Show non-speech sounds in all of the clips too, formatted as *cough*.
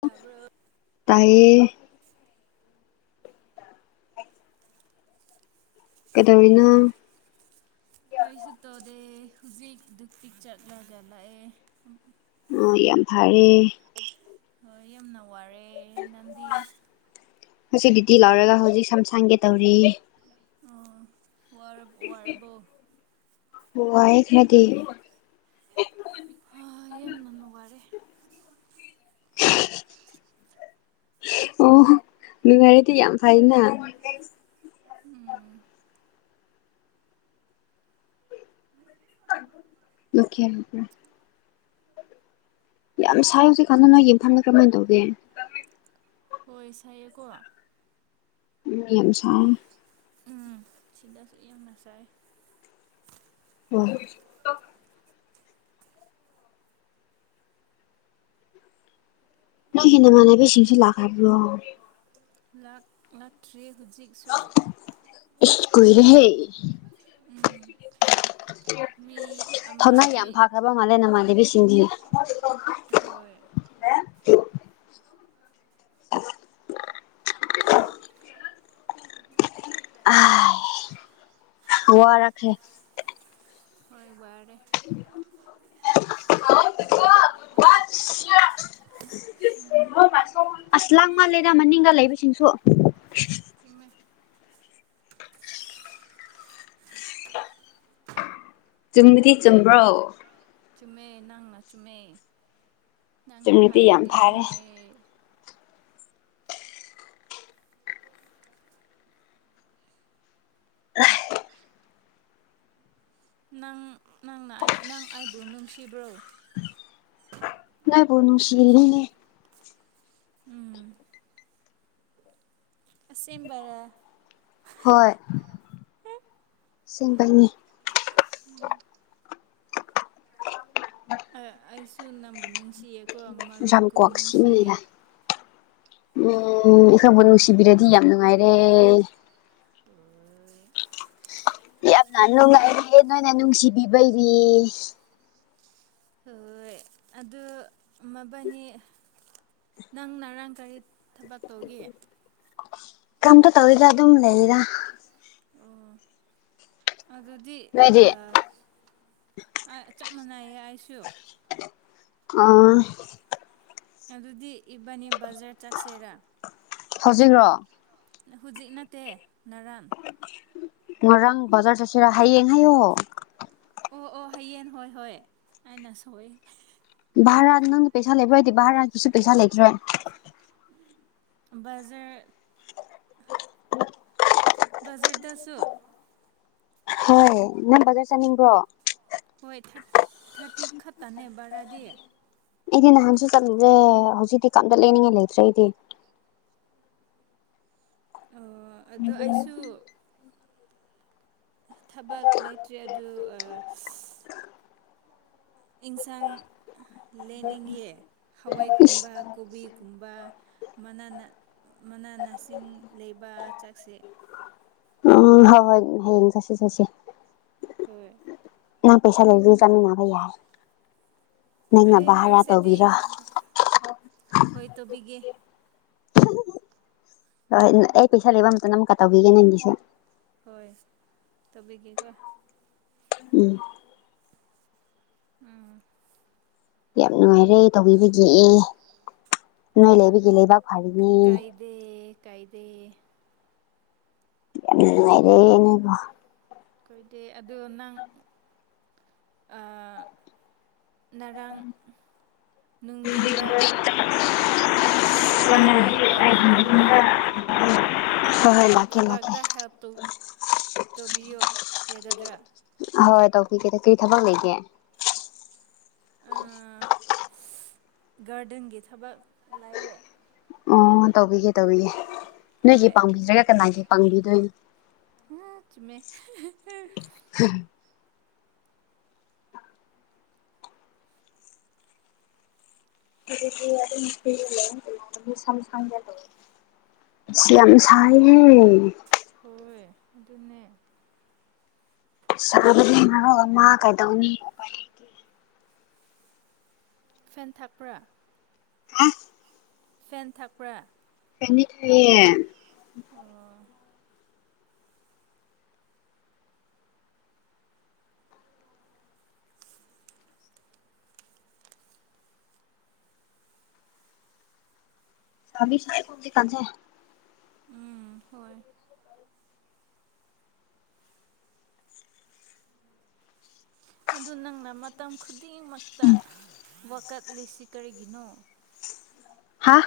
ꯇꯥꯕ꯭ꯔꯣ ꯇꯥꯏꯌꯦ꯫ *inaudible* ꯀꯩꯗꯧꯔꯤꯅꯣ ꯀꯩꯁꯨ ꯇꯧꯗꯦ ꯍꯧꯖꯤꯛ ꯗ꯭ꯌꯨꯇꯤ ꯆꯠꯂꯒ ꯂꯥꯛꯑꯦ ꯅꯪꯗꯤ ꯌꯥꯝ ꯐꯥꯔꯦ ꯍꯣꯏ ꯌꯥꯝꯅ ꯋꯥꯔꯦ ꯅꯪꯗꯤ ꯍꯧꯖꯤꯛ ꯗ꯭ꯌꯨꯇꯤ ꯂꯥꯛꯔꯒ ꯍꯧꯖꯤꯛ ꯁꯝ ꯁꯡꯒꯦ ꯇꯧꯔꯤ꯫ ꯋꯥꯔꯞ ꯋꯥꯔꯕꯣ ꯋꯥꯢꯌꯦ ꯈꯔꯗꯤ ꯑ... ꯌꯝꯅꯅ ꯅꯨꯉꯥꯢꯔꯦ *unintelligible* ꯑꯣꯍꯣ ꯅꯨꯡꯉꯥꯏꯔꯗꯤ ꯌꯥꯝ ꯐꯩꯅ ꯎꯝ ꯅꯣꯈꯦꯝ ꯌꯥꯝ ꯁꯥꯏ ꯍꯧꯖꯤꯛꯀꯥꯟꯗ ꯅꯣꯏ ꯏꯝꯐꯥꯜꯗ ꯀꯔꯃꯥꯏꯟ ꯇꯧꯒꯦ ꯍꯣꯏ ꯁꯥꯏꯌꯦꯀꯣ ꯎꯝ ꯃꯤ ꯌꯥꯝ ꯁꯥꯏ ꯎꯝ ꯁꯤꯗꯁꯨ ꯌꯥꯝꯅ ꯁꯥꯏ ꯑꯣ ꯅꯣꯢꯒꯤ ꯅꯃꯥꯟꯅꯕꯤ ꯁꯤꯡꯁꯤ ꯂꯥꯛꯈ꯭ꯔꯕ꯭ꯔꯣ ꯂꯥꯛ ꯂꯥꯛꯇ꯭ꯔꯤ ꯍꯧꯖꯤꯛꯁꯨ ꯏꯁ ꯀꯨꯢꯔꯦꯍꯦ ꯎꯝ ꯃꯤ ꯑꯃꯗꯤ ꯄ ꯃꯥꯜꯂꯦ ꯅꯃꯥꯟꯅꯕꯤꯁꯤꯡꯗꯤ ꯍꯣꯏ *unintelligible* ꯑꯍꯦ ꯋꯥꯔꯛꯈꯦ ꯍꯣꯏ ꯋꯥꯔꯦ *unintelligible* ꯑꯁ ꯂꯥꯡꯃꯜꯂꯦꯗ ꯃꯅꯤꯡꯗ ꯂꯩꯕꯁꯤꯡꯁꯨ ꯊꯨꯢꯝꯃꯦ ꯆꯨꯝꯕꯗꯤ ꯆꯨꯝꯕ꯭ꯔꯣ ꯆꯨꯝꯃꯦ ꯅꯪꯅ ꯆꯨꯝꯃꯦ ꯅꯪꯅ ꯆꯨꯝꯃꯗꯤ ꯌꯥꯝ ꯍꯥꯏꯔꯗꯤ ꯐꯔꯦ ꯆꯨꯝꯃꯦ ꯅꯪ ꯅꯪꯅ ꯑꯩ ꯅꯪ ꯑꯥꯏꯕꯨ ꯅꯨꯡꯁꯤꯕ꯭ꯔꯣ ꯅꯣꯢꯕꯨ ꯅꯨꯡꯁꯤꯔꯤꯅꯦ ꯎꯝ ꯑꯁꯦꯝꯕꯔ ꯍꯣꯏ ꯁꯦꯡꯕꯩꯅꯤ ꯎꯝ ꯑ ꯑꯩꯁꯨ ꯅꯪꯕꯨ ꯅꯨꯡꯁꯤꯌꯦꯀꯣ ꯌꯥꯝ ꯃꯔꯨꯞꯀꯨꯝ ꯅꯨꯡꯁꯤꯌꯦ ꯀ꯭ꯋꯥꯛꯁꯤꯃꯅꯤꯗ ꯎꯝ ꯑꯩꯈꯣꯏꯕꯨ ꯅꯨꯡꯁꯤꯕꯤꯔꯗꯤ ꯌꯥꯝ ꯅꯨꯡꯉꯥꯏꯔꯦ ꯌꯥꯝꯅ ꯅꯨꯡꯉꯥꯏꯔꯦꯍꯦ ꯅꯣꯏꯅ ꯅꯨꯡꯁꯤꯕꯤꯕꯩꯗꯤ ꯍꯣꯏ ꯑꯗꯨ ꯃꯕꯥꯅꯤ ꯅꯪ ꯅꯔꯥꯡ ꯀꯔꯤ ꯊꯕꯛꯇꯧꯒꯤ ꯀꯝ ꯇ ꯇꯧꯔꯤꯗ ꯑꯗꯨꯝ ꯂꯩꯔꯤꯗ ꯑꯣ, ꯑꯗꯨꯗꯤ ꯅꯣꯏꯗꯤ ꯑ ꯑꯩ ꯆꯞ ꯃꯥꯟꯅꯩꯌꯦ ꯑꯩꯁꯨ ꯑ꯭ꯂꯣ ꯑꯗꯨꯗꯤ ꯏꯕꯥꯅꯤ ꯕꯖꯥꯔ ꯆꯠꯁꯦꯔꯥ ꯍꯧꯖꯤꯛꯔꯣ ꯍꯧꯖꯤꯛ ꯅꯠꯇꯦ ꯅꯔꯥꯟ ꯉꯔꯥꯡ ꯕꯖꯔ ꯆꯠꯁꯤꯔ ꯍꯌꯦꯡ ꯍꯥꯏꯌꯣ ꯑꯣ ꯑꯣ ꯍꯌꯦꯟ ꯍꯣꯏ ꯍꯣꯏ ꯑꯩꯅ ꯁꯣꯏ ꯚꯥꯔꯥ ꯅꯪꯗꯤ ꯄꯩꯁꯥ ꯂꯩꯕ꯭ꯔꯥ ꯑꯩꯗꯤ ꯚꯥꯔꯥꯒꯤꯁꯨ ꯄꯩꯁꯥ ꯂꯩꯇ꯭ꯔꯦ ꯕꯖꯔ ꯕꯖꯦꯠꯗꯁꯨ ꯏꯅꯝꯕꯒ ꯆꯥꯅꯤꯡꯕ꯭ꯔꯣ ꯍꯣꯏ ꯊꯥꯔꯠ ꯊꯥꯔꯇꯤ ꯈꯠꯇꯅꯦ ꯕꯔꯥꯗꯤ ꯑꯩꯗꯤ ꯅꯍꯥꯟꯁꯨ ꯆꯠꯂꯨꯔꯦ ꯍꯧꯖꯤꯛꯇꯤ ꯀꯥꯝꯗ ꯂꯩꯅꯤꯡꯉꯦ ꯂꯩꯇ꯭ꯔ‌ꯦ ꯑꯩꯗꯤ ꯑꯣ, ꯑꯗꯣ ꯑꯩꯁꯨ ꯊꯕꯛ ꯂꯩꯇ꯭ꯔ‌ꯦ ꯑꯗꯨ ꯑ ꯏꯟꯁꯡ ꯂꯩꯅꯤꯡꯉꯤ ꯍꯋꯥꯏꯒꯨꯝꯕ ꯀꯣꯕꯤꯒꯨꯝꯕ ꯃꯅꯥꯅ ꯃꯅꯥ ꯅꯁꯤꯡ ꯂꯩꯕ ꯆꯛꯁꯦ ꯎꯝ ꯍꯣꯏ ꯍꯣꯏ ꯍꯌꯦꯡ ꯆꯠꯁꯦ ꯆꯠꯁꯦ ꯍꯣꯏ ꯅꯪ ꯄꯩꯁꯥ ꯂꯩꯖꯤ ꯆꯠꯃꯤꯟꯅꯕ ꯌꯥꯏ ꯅꯪꯅ ꯑꯩ ꯚꯔꯥ ꯄꯩꯁꯥꯗꯤ ꯇꯧꯕꯤꯔꯣ ꯍꯣꯏ ꯇꯧꯕꯤꯒꯦ ꯍꯣꯏ ꯑꯩ ꯄꯩꯁꯥ ꯂꯩꯕ ꯃꯇꯝꯗ ꯑꯃꯨꯛꯀ ꯇꯧꯕꯤꯒꯦ ꯅꯪꯒꯤꯁꯦ ꯍꯣꯏ ꯇꯧꯕꯤꯒꯦꯀꯣ ꯎꯝ ꯎꯝ ꯌꯥꯝ ꯅꯨꯡꯉꯥꯏꯔꯦ ꯇꯧꯕꯤꯕꯒꯤ ꯅꯣꯏ ꯂꯩꯕꯒꯤ ꯂꯩꯕꯥꯛ ꯐꯔꯤꯅꯦ ꯗ‌ꯦ ꯀꯥꯏꯗ‌ꯦ ꯌꯥꯝꯅ ꯅꯨꯡꯉꯥꯏꯔ‌ꯦ ꯅ‌ꯣꯏꯕ‌ꯣ ꯈ‌ꯣꯏꯗꯦ ꯑꯗꯨ ꯅꯪ ꯑ ꯅꯔꯡ ꯅꯨꯡꯗꯤꯟꯗ ꯆꯪꯉꯗꯤ ꯑꯩꯒꯤ ꯌꯨꯝꯗ ꯂꯥꯛꯑꯣ ꯍꯣꯏ ꯍꯣꯏ ꯑꯩꯒꯤ ꯂꯥꯛꯀꯦ ꯂꯥꯛꯀꯦ ꯊꯕꯛꯇ ꯍꯦꯜꯞ ꯇꯧ ꯇꯧꯕꯤꯌꯣ ꯌꯥꯒꯗ꯭ꯔꯥ ꯑꯍ‌ꯣꯏ ꯇꯧꯕꯤꯒ‌ꯦꯗ ꯀꯔꯤ ꯊꯕꯛ ꯂꯩꯒꯦ ꯑ ꯒꯥꯔꯗꯦꯟꯒꯤ ꯊꯕꯛ ꯂꯩꯌꯦ ꯑꯣ ꯇꯧꯕꯤꯒꯦ ꯇꯧꯕꯤꯒꯦ ꯅꯣꯏꯒꯤ ꯍꯣꯏ ꯄꯥꯡꯕꯤꯗ꯭ꯔꯒ ꯀꯅꯥꯒꯤ ꯄꯥꯡꯕꯤꯗꯣꯏꯅꯣ ꯆꯨꯝꯃꯦ *unintelligible* ꯍꯧꯖꯤꯛꯇꯤ ꯑꯗꯨꯝ ꯐ꯭ꯔꯤꯗ ꯂꯩꯌꯦ *unintelligible* ꯁꯝ ꯁꯡꯒ‌‌ꯦ ꯇꯧꯋ‌ꯦ ꯁ꯭ꯌꯥꯝ ꯁꯥꯏꯍꯦ ꯍꯣꯏ ꯑꯗꯨꯅꯦ ꯁꯥꯕꯒꯤ ꯃꯔꯣꯟ ꯑꯃ ꯀꯩꯗꯧꯅꯤ ꯎꯄꯥꯏ ꯂꯩꯇꯦ ꯐꯦꯟ ꯊꯥꯛꯄ꯭ꯔꯥ ꯍꯥ ꯐꯦꯟ ꯊꯛꯄ꯭ꯔꯥ ꯐ‌ꯦꯟꯗꯤ ꯊꯥꯏꯌ‌ꯦ ꯑꯣ ꯁꯥꯕꯤ ꯁꯥꯏꯀ‌ꯣ ꯍꯧꯖꯤꯛꯀꯥꯟꯁꯦ ꯎꯝ ꯍꯣꯏ ꯑꯗꯨ ꯅꯪꯅ ꯃꯇꯝ ꯈꯨꯗꯤꯡꯃꯛꯇ ꯋꯥꯀꯠꯂꯤꯁꯤ ꯀꯔꯤꯒꯤꯅꯣ ꯍꯥꯥ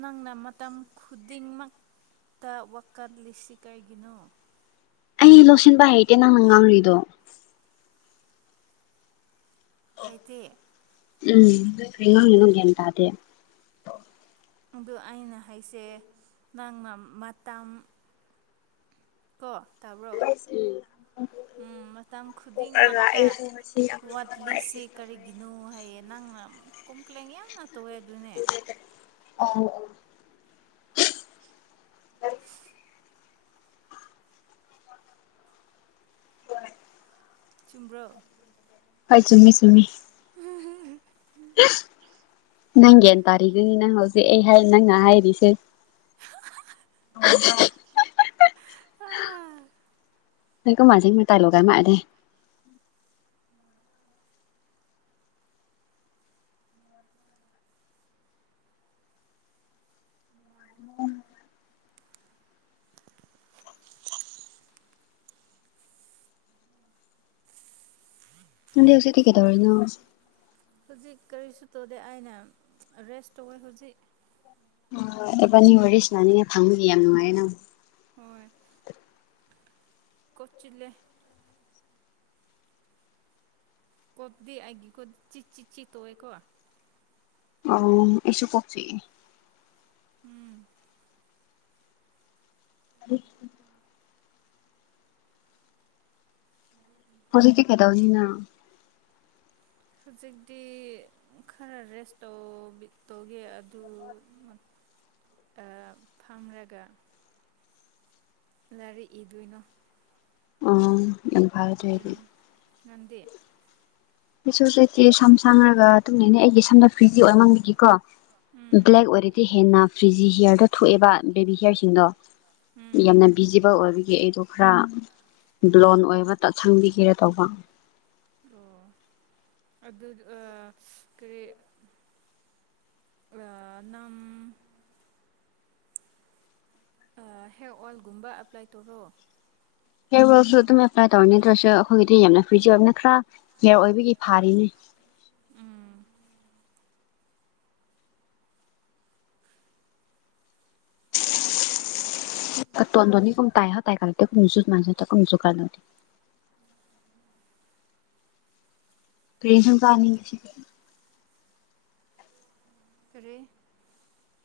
ꯅꯪꯅ ꯃꯇꯝ ꯈꯨꯗꯤꯡꯃꯛꯇ ꯋꯥꯀꯠꯂꯤꯁꯤ ꯀꯔꯤꯒꯤꯅꯣ ꯑꯩ ꯂꯧꯁꯤꯟꯕ ꯍꯩꯇꯦ ꯅꯪꯅ ꯉꯥꯡꯔꯤꯗꯣ ꯍꯩꯇꯦ ꯎꯝ ꯀꯩꯅꯣ ꯅꯪ ꯒꯌ꯭ꯥꯟ ꯇꯥꯗꯦ ꯑꯗꯣ ꯑꯩꯅ ꯍꯥꯏꯁꯦ ꯅꯪꯅ ꯃꯇꯝ ꯀꯣ ꯇꯥꯕ꯭ꯔꯣ *unintelligible* ꯃꯇꯝ ꯈꯨꯗꯤꯡꯃꯛꯇ ꯋꯥꯠꯂꯤꯁꯤ ꯀꯔꯤ ꯒꯤꯅꯣ ꯍꯥꯏꯌꯦ ꯅꯪꯅ ꯀꯝꯄ꯭ꯂꯦꯟ ꯌꯥꯝꯅ ꯇꯧꯋꯦ ꯑꯗꯨꯅꯦ ꯑꯧ ꯆꯨꯝꯕ꯭ꯔꯣ ꯍꯣꯏ ꯆꯨꯝꯃꯤ ꯆꯨꯝꯃꯤ ꯅꯪ ꯒ꯭ꯌꯥꯟ ꯇꯥꯔꯤꯗꯨꯅꯤ ꯅꯪ ꯍꯧꯖꯤꯛ ꯑꯩ ꯅꯪꯅ ꯍꯥꯏꯔꯤꯁꯦ *unintelligible* ꯅꯣꯏ ꯀꯨꯝꯃꯥꯁ ꯃꯇꯥꯂꯣꯒꯥꯏ ꯃꯥ ꯑꯥꯗꯦ ꯅꯪꯗꯤ ꯍꯧꯖꯤꯛꯇꯤ ꯀꯩꯗꯧꯔꯤꯅꯣ ꯍꯧꯖꯤꯛ ꯀꯔꯤꯁꯨ ꯇꯧꯗꯦ ꯑꯩꯅ ꯔꯦꯁ ꯇꯧꯋꯦ ꯍꯧꯖꯤꯛ ꯑꯣꯏ ꯏꯕꯥꯟꯅꯤ ꯋꯥꯔꯤ ꯁꯥꯟꯅꯅꯤ ꯉꯥꯏ ꯐꯪꯕꯗꯤ ꯌꯥꯝ ꯅꯨꯡꯉꯥꯏꯌꯦꯅ ꯍꯣꯏ ꯀꯣꯆꯤꯠꯂꯦ ꯀꯣꯠꯄꯗꯤ ꯑꯩꯏꯒꯤ ꯈꯨꯠ ꯆꯤ ꯆꯤ ꯆꯤ ꯇꯣꯛꯑꯦꯀꯣ ꯑꯧ ꯑꯩꯁꯨ ꯀꯣꯛ ꯆꯤꯛꯏ ꯎꯝ *inaudible* ꯍꯧꯖꯤꯛꯇꯤ ꯀꯩꯗꯧꯔꯤꯅꯣ ꯍꯧꯖꯤꯛꯇꯤ ꯈꯔ ꯔꯦꯁ ꯇꯕꯤ ꯇꯧꯒꯦ ꯑꯗꯨ ꯀ ꯐꯝꯔꯒ ꯂꯥꯏꯔꯤꯛ ꯏꯗꯣꯏꯅꯣ ꯑꯣ ꯌꯥꯝ ꯐꯩ ꯑꯗꯣꯏꯗꯤ ꯎꯝ ꯅꯪꯗꯤ ꯑꯩꯆꯁꯨ ꯁꯨꯇꯤ ꯁꯝ ꯁꯪꯉꯒ ꯇꯨꯝꯃꯤꯅꯤ ꯑꯩꯒꯤ ꯁꯝꯗꯨ ꯐ꯭ꯔꯤꯗꯤ ꯑꯣꯏꯃꯟꯕꯒꯤꯀꯣ ꯎꯝ ꯕ꯭ꯂꯦꯛ ꯑꯣꯏꯔꯗꯤ ꯍꯦꯟꯅ ꯐ꯭ꯔꯤꯖꯤ ꯍꯤꯌꯔꯗꯣ ꯊꯣꯛꯑꯦꯕ ꯕꯦꯕꯤ ꯍꯤꯌꯔꯁꯤꯡꯗꯣ ꯎꯝ ꯌꯥꯝꯅ ꯕꯤꯖꯤ ꯕꯜ ꯑꯣꯏꯒꯤ ꯑꯩꯗꯣ ꯈꯔ ꯕꯣꯂꯟ ꯑꯣꯏꯕ ꯇꯁꯪꯕꯤꯒꯦꯔ ꯇꯧꯕ ꯑꯣ ꯑꯗꯨ ꯑꯥ ꯀꯔꯤ ꯑꯥ ꯅꯝ ꯑꯥ ꯍꯤꯌꯔ ꯑꯣꯜꯒꯨꯝꯕ ꯑꯦꯄ꯭ꯂꯥꯏ ꯇꯧꯔꯣ ꯍꯤꯌꯔ ꯑꯣꯏꯜꯁꯨ ꯑꯗꯨꯝ ꯑꯦꯄ꯭ꯂꯥꯏ ꯇꯧꯅꯤꯗꯁꯨ ꯑꯩꯈꯣꯏꯒꯤꯗꯤ ꯌꯥꯝꯅ ꯐ꯭ꯔꯤꯖꯤ ꯑꯣꯏꯕꯅ ꯈꯔ ꯍꯤꯌꯔ ꯑꯣꯏꯕꯒꯤ ꯐꯥꯔꯤꯅꯤ ꯎꯝ ꯇꯣꯟꯗꯅꯤ ꯀꯨꯝ ꯇꯥꯏꯍ ꯇꯥꯏ ꯀꯥ ꯀꯨꯝꯖꯨ ꯃꯥꯏꯍ ꯀꯨꯝꯖꯒꯥ ꯅꯗꯤ ꯄ꯭ꯔꯦꯁꯟ ꯀꯥꯅꯤꯡ ꯉꯁꯤ ꯀꯔꯤ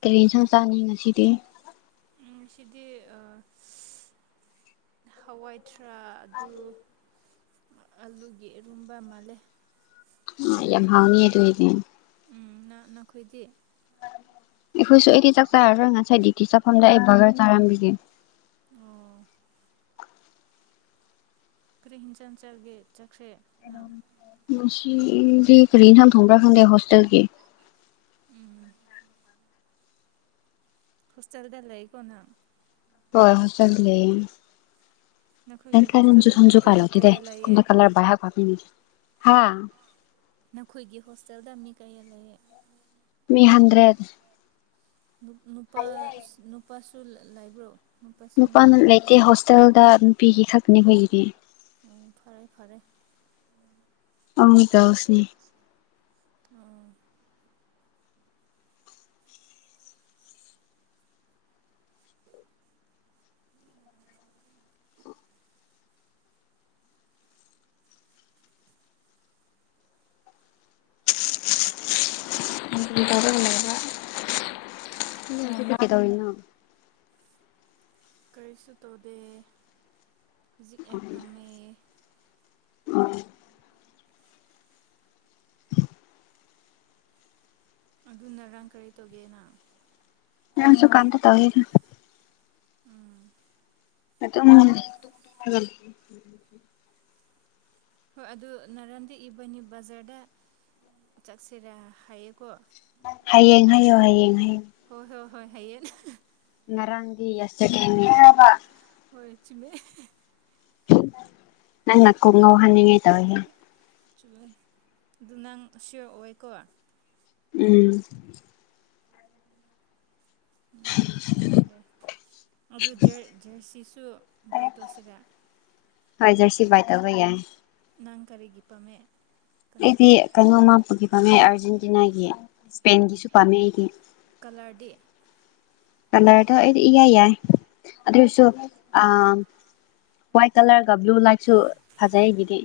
ꯀꯔꯤ ꯏꯟꯁꯥꯡ ꯆꯥꯅꯤ ꯉꯁꯤꯗꯤ ꯉꯁꯤꯗꯤ ꯑꯥ ꯍꯋꯥꯏꯊꯔꯥꯛ ꯑꯗꯨ ꯑꯂꯨꯒꯤ ꯏꯔꯣꯟꯕ ꯃꯥꯜꯂꯦ ꯌꯥꯝ ꯍꯥꯎꯅꯤꯌꯦ ꯑꯗꯣꯏꯗꯤ ꯅꯥ ꯅꯈꯣꯏꯗꯤ ꯑꯩꯈꯣꯏꯁꯨ ꯑꯩꯗꯤ ꯆꯥꯛ ꯆꯥꯔꯔꯣꯏ ꯉꯁꯥꯏ ꯗꯤꯀꯤ ꯆꯥꯐꯝꯗ ꯑꯩ ꯕꯔꯒ꯭ꯔ ꯆꯥꯔꯝꯒꯤꯅꯤ ꯑꯣ ꯀ꯭ꯔꯤ ꯍꯤꯟꯖꯥꯡ ꯆꯥꯒꯦ ꯆꯥꯛꯁꯦ ꯉꯁꯤ ꯀꯔꯤ ꯏꯟꯁꯥꯡ ꯊꯣꯡꯕ꯭ꯔꯥ ꯈꯪꯗꯦ ꯍꯣꯁꯇꯦꯜꯒꯤ ꯎꯝ ꯍꯣꯁꯇꯦꯜꯗ ꯂꯩꯑꯩꯀꯣ ꯅꯪ ꯍꯣꯏ ꯆꯠ ꯂꯦ ꯅꯈꯣꯏꯒꯤ ꯍꯣꯁꯇꯦꯜꯗ ꯃꯤ ꯀꯩ ꯀꯌꯥ ꯂꯩꯌꯦ *unintelligible* ꯍꯥ ꯅꯈꯣꯏꯒꯤ ꯍꯣꯁꯇꯦꯜꯗ ꯃꯤ ꯀꯌꯥ ꯂꯩꯌꯦ ꯃꯤ ꯍꯟꯗ꯭ꯔꯦꯠ ꯅꯨꯄꯥ ꯅꯨꯄꯥꯁꯨ ꯂꯥꯏꯕ꯭ꯔꯣ ꯅꯨꯄꯥꯅ ꯂꯩꯇꯦ ꯍꯣꯁꯇꯦꯜꯗ ꯅꯨꯄꯤꯒꯤ ꯈꯛꯇꯅꯤ ꯍꯈꯣꯏꯒꯤꯗꯤ ꯎꯝ ꯐꯔꯦ ꯐꯔꯦ ꯑꯝ ꯇꯧꯁꯤ ꯑꯣ ꯀꯔꯤ ꯇꯧꯔꯒ ꯂꯩꯕꯔ ꯗꯤ ꯀꯩꯗꯧꯔꯤꯅꯣ ꯀꯔꯤꯁꯨ ꯇꯧꯗꯦ ꯍꯧꯖꯤꯛ ꯑꯦ ꯐꯝꯃꯦ *unintelligible* *inaudible* ꯑꯗꯨꯅꯔꯥꯡ ꯀꯔꯤ ꯇꯧꯒꯦꯅꯪ ꯉꯥꯡꯁꯨ ꯀꯥꯝꯇ ꯇꯧꯗꯦꯗ ꯎꯝ ꯑꯗꯨꯝ ꯍꯟ ꯑꯗꯨꯝ *inaudible* ꯍꯣꯏ ꯑꯗꯨ ꯅꯔꯥꯟꯗꯤ ꯏꯕꯥꯅꯤ ꯕꯖꯥꯔꯗ ꯆꯠꯁꯤꯔ ꯍꯥꯏꯌꯦꯀꯣ ꯍꯌꯦꯡ ꯍꯥꯏꯌꯣ ꯍꯌꯦꯡ ꯍꯥꯏꯌꯨ ꯍꯣꯏ ꯍꯣꯏ ꯍꯣꯏ ꯍꯌꯦꯡ ꯉꯔꯥꯡꯒꯤ ꯌꯥ *unintelligible* ꯍꯣꯏ ꯆꯨꯝꯃꯦ ꯅꯪꯅ ꯀꯣꯛ ꯉꯧꯍꯟꯅꯤꯡꯉꯥꯏ ꯇꯧꯋꯦꯍꯦ ꯆꯦꯟ ꯑꯗꯨ ꯅꯪ ꯁꯤꯌꯣꯔ ꯑꯣꯏꯀꯣ ꯎꯝ ꯎꯝ ꯐꯔꯦ ꯑꯗꯨ ꯖꯔꯁꯤꯁꯨ ꯕꯥꯏ ꯇꯣꯠꯁꯤꯔ ꯍꯣꯏ ꯖꯔꯁꯤ ꯕꯥꯏ ꯇꯧꯕ ꯌꯥꯏ ꯅꯪ ꯀꯔꯤꯒꯤ ꯄꯥꯝꯃꯦ ꯑꯩꯗꯤ ꯀꯩꯅꯣꯃ ꯄꯨꯒꯤ ꯄꯥꯝꯃꯦ ꯑꯥꯔꯖꯦꯟꯇꯤꯅꯥꯒꯤ ꯏꯁꯄꯦꯟꯒꯤꯁꯨ ꯄꯥꯝꯃꯦ ꯑꯩꯗꯤ ꯀꯂꯔꯗꯤ ꯀꯂꯔꯗꯣ ꯑꯩꯗꯤ ꯏꯌꯥꯏ ꯌꯥꯏ ꯑꯗꯨ ꯑꯣꯏꯁꯨ ꯑ ꯋꯥꯏꯠ ꯀꯂꯔꯒ ꯕ꯭ꯂꯨ ꯂꯥꯏꯠꯁꯨ ꯐꯖꯩ ꯑꯩꯒꯤꯗꯤ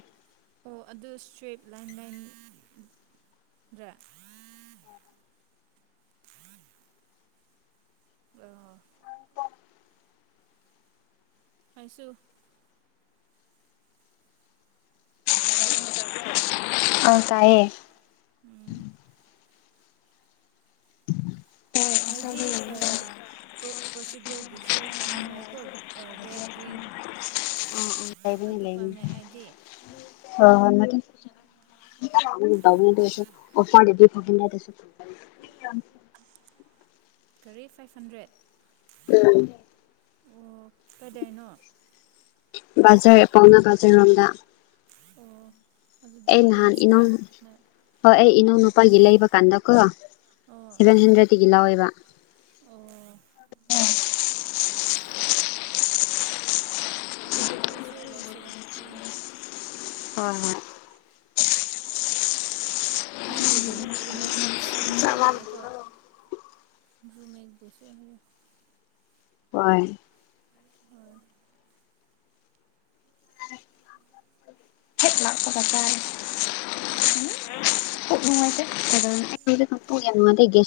ꯑꯣ ꯑꯗꯨ ꯁꯇ꯭ꯋꯔꯤꯞ ꯂꯥꯏꯟ ꯂꯥꯏꯟꯗ꯭ꯔꯦ ꯑ ꯍꯥꯏꯁꯨ ꯇꯥꯕ꯭ꯔꯣ ꯑꯪ ꯇꯥꯏꯌꯦ ꯎꯝ ꯑꯩꯗꯤ ꯑ ꯄꯣ ꯄꯣꯔꯆꯨꯒꯜꯒꯤ ꯁꯔꯠ ꯑꯃ ꯂꯏꯀꯣ ꯔꯦꯠ ꯒꯔꯤꯟ ꯑꯗꯨ ꯄꯥꯝꯃꯦ ꯑꯩꯗꯤ ꯍ ꯍꯃꯗꯤ *unintelligible* ꯀꯌꯥꯝ ꯀꯔꯤꯦ ꯐꯥꯏꯕ ꯍꯟꯗ꯭ꯔꯦꯠ ꯎꯝ ꯀꯩꯗꯩꯅꯣ ꯖꯔ ꯄꯥꯎꯅꯥ ꯕꯖꯔ ꯔꯣꯝꯗ ꯑꯣ ꯑꯗꯨꯗꯤ ꯑꯦ ꯅꯍꯥꯟ ꯏꯅꯣ ꯌꯦꯡꯁꯤꯔꯥ ꯍꯣꯏ ꯑꯩ ꯏꯅꯧ ꯅꯨꯨꯄꯥꯜꯒꯤ ꯂꯩꯕ ꯀꯥꯟꯗꯀꯣ ꯑꯣ ꯁꯦꯚꯦꯟ ꯍꯟꯗ꯭ꯔꯦꯗꯇꯒꯤ ꯂꯥꯎꯋꯦꯕ ꯑꯣ ꯑꯗꯣ ꯑꯩꯈꯣꯏꯁꯨ ꯂꯧꯁꯤꯔꯦ ꯍꯌꯦꯡ ꯍꯣꯏ ꯍꯣꯏ ꯅꯪꯒꯤ ꯔꯨꯝ ꯔꯨꯝꯃꯦꯠꯁꯤꯡꯁꯨ ꯍꯥꯏꯌꯣꯀꯣ ꯔꯨꯝꯃꯦꯛ ꯕꯨꯁꯨ ꯍꯥꯏꯌꯨ ꯍꯣꯏ ꯑꯥꯏ ꯍꯦꯜ ꯂꯥꯛꯄꯒ ꯆꯥꯔꯦ ꯁꯥ ꯄꯨꯛ ꯄꯨꯡꯉꯥꯏꯇꯦ *unintelligible* ꯄꯨꯛ ꯌꯥꯝ ꯅꯨꯡꯉꯥꯏꯇꯦ ꯒꯦꯁ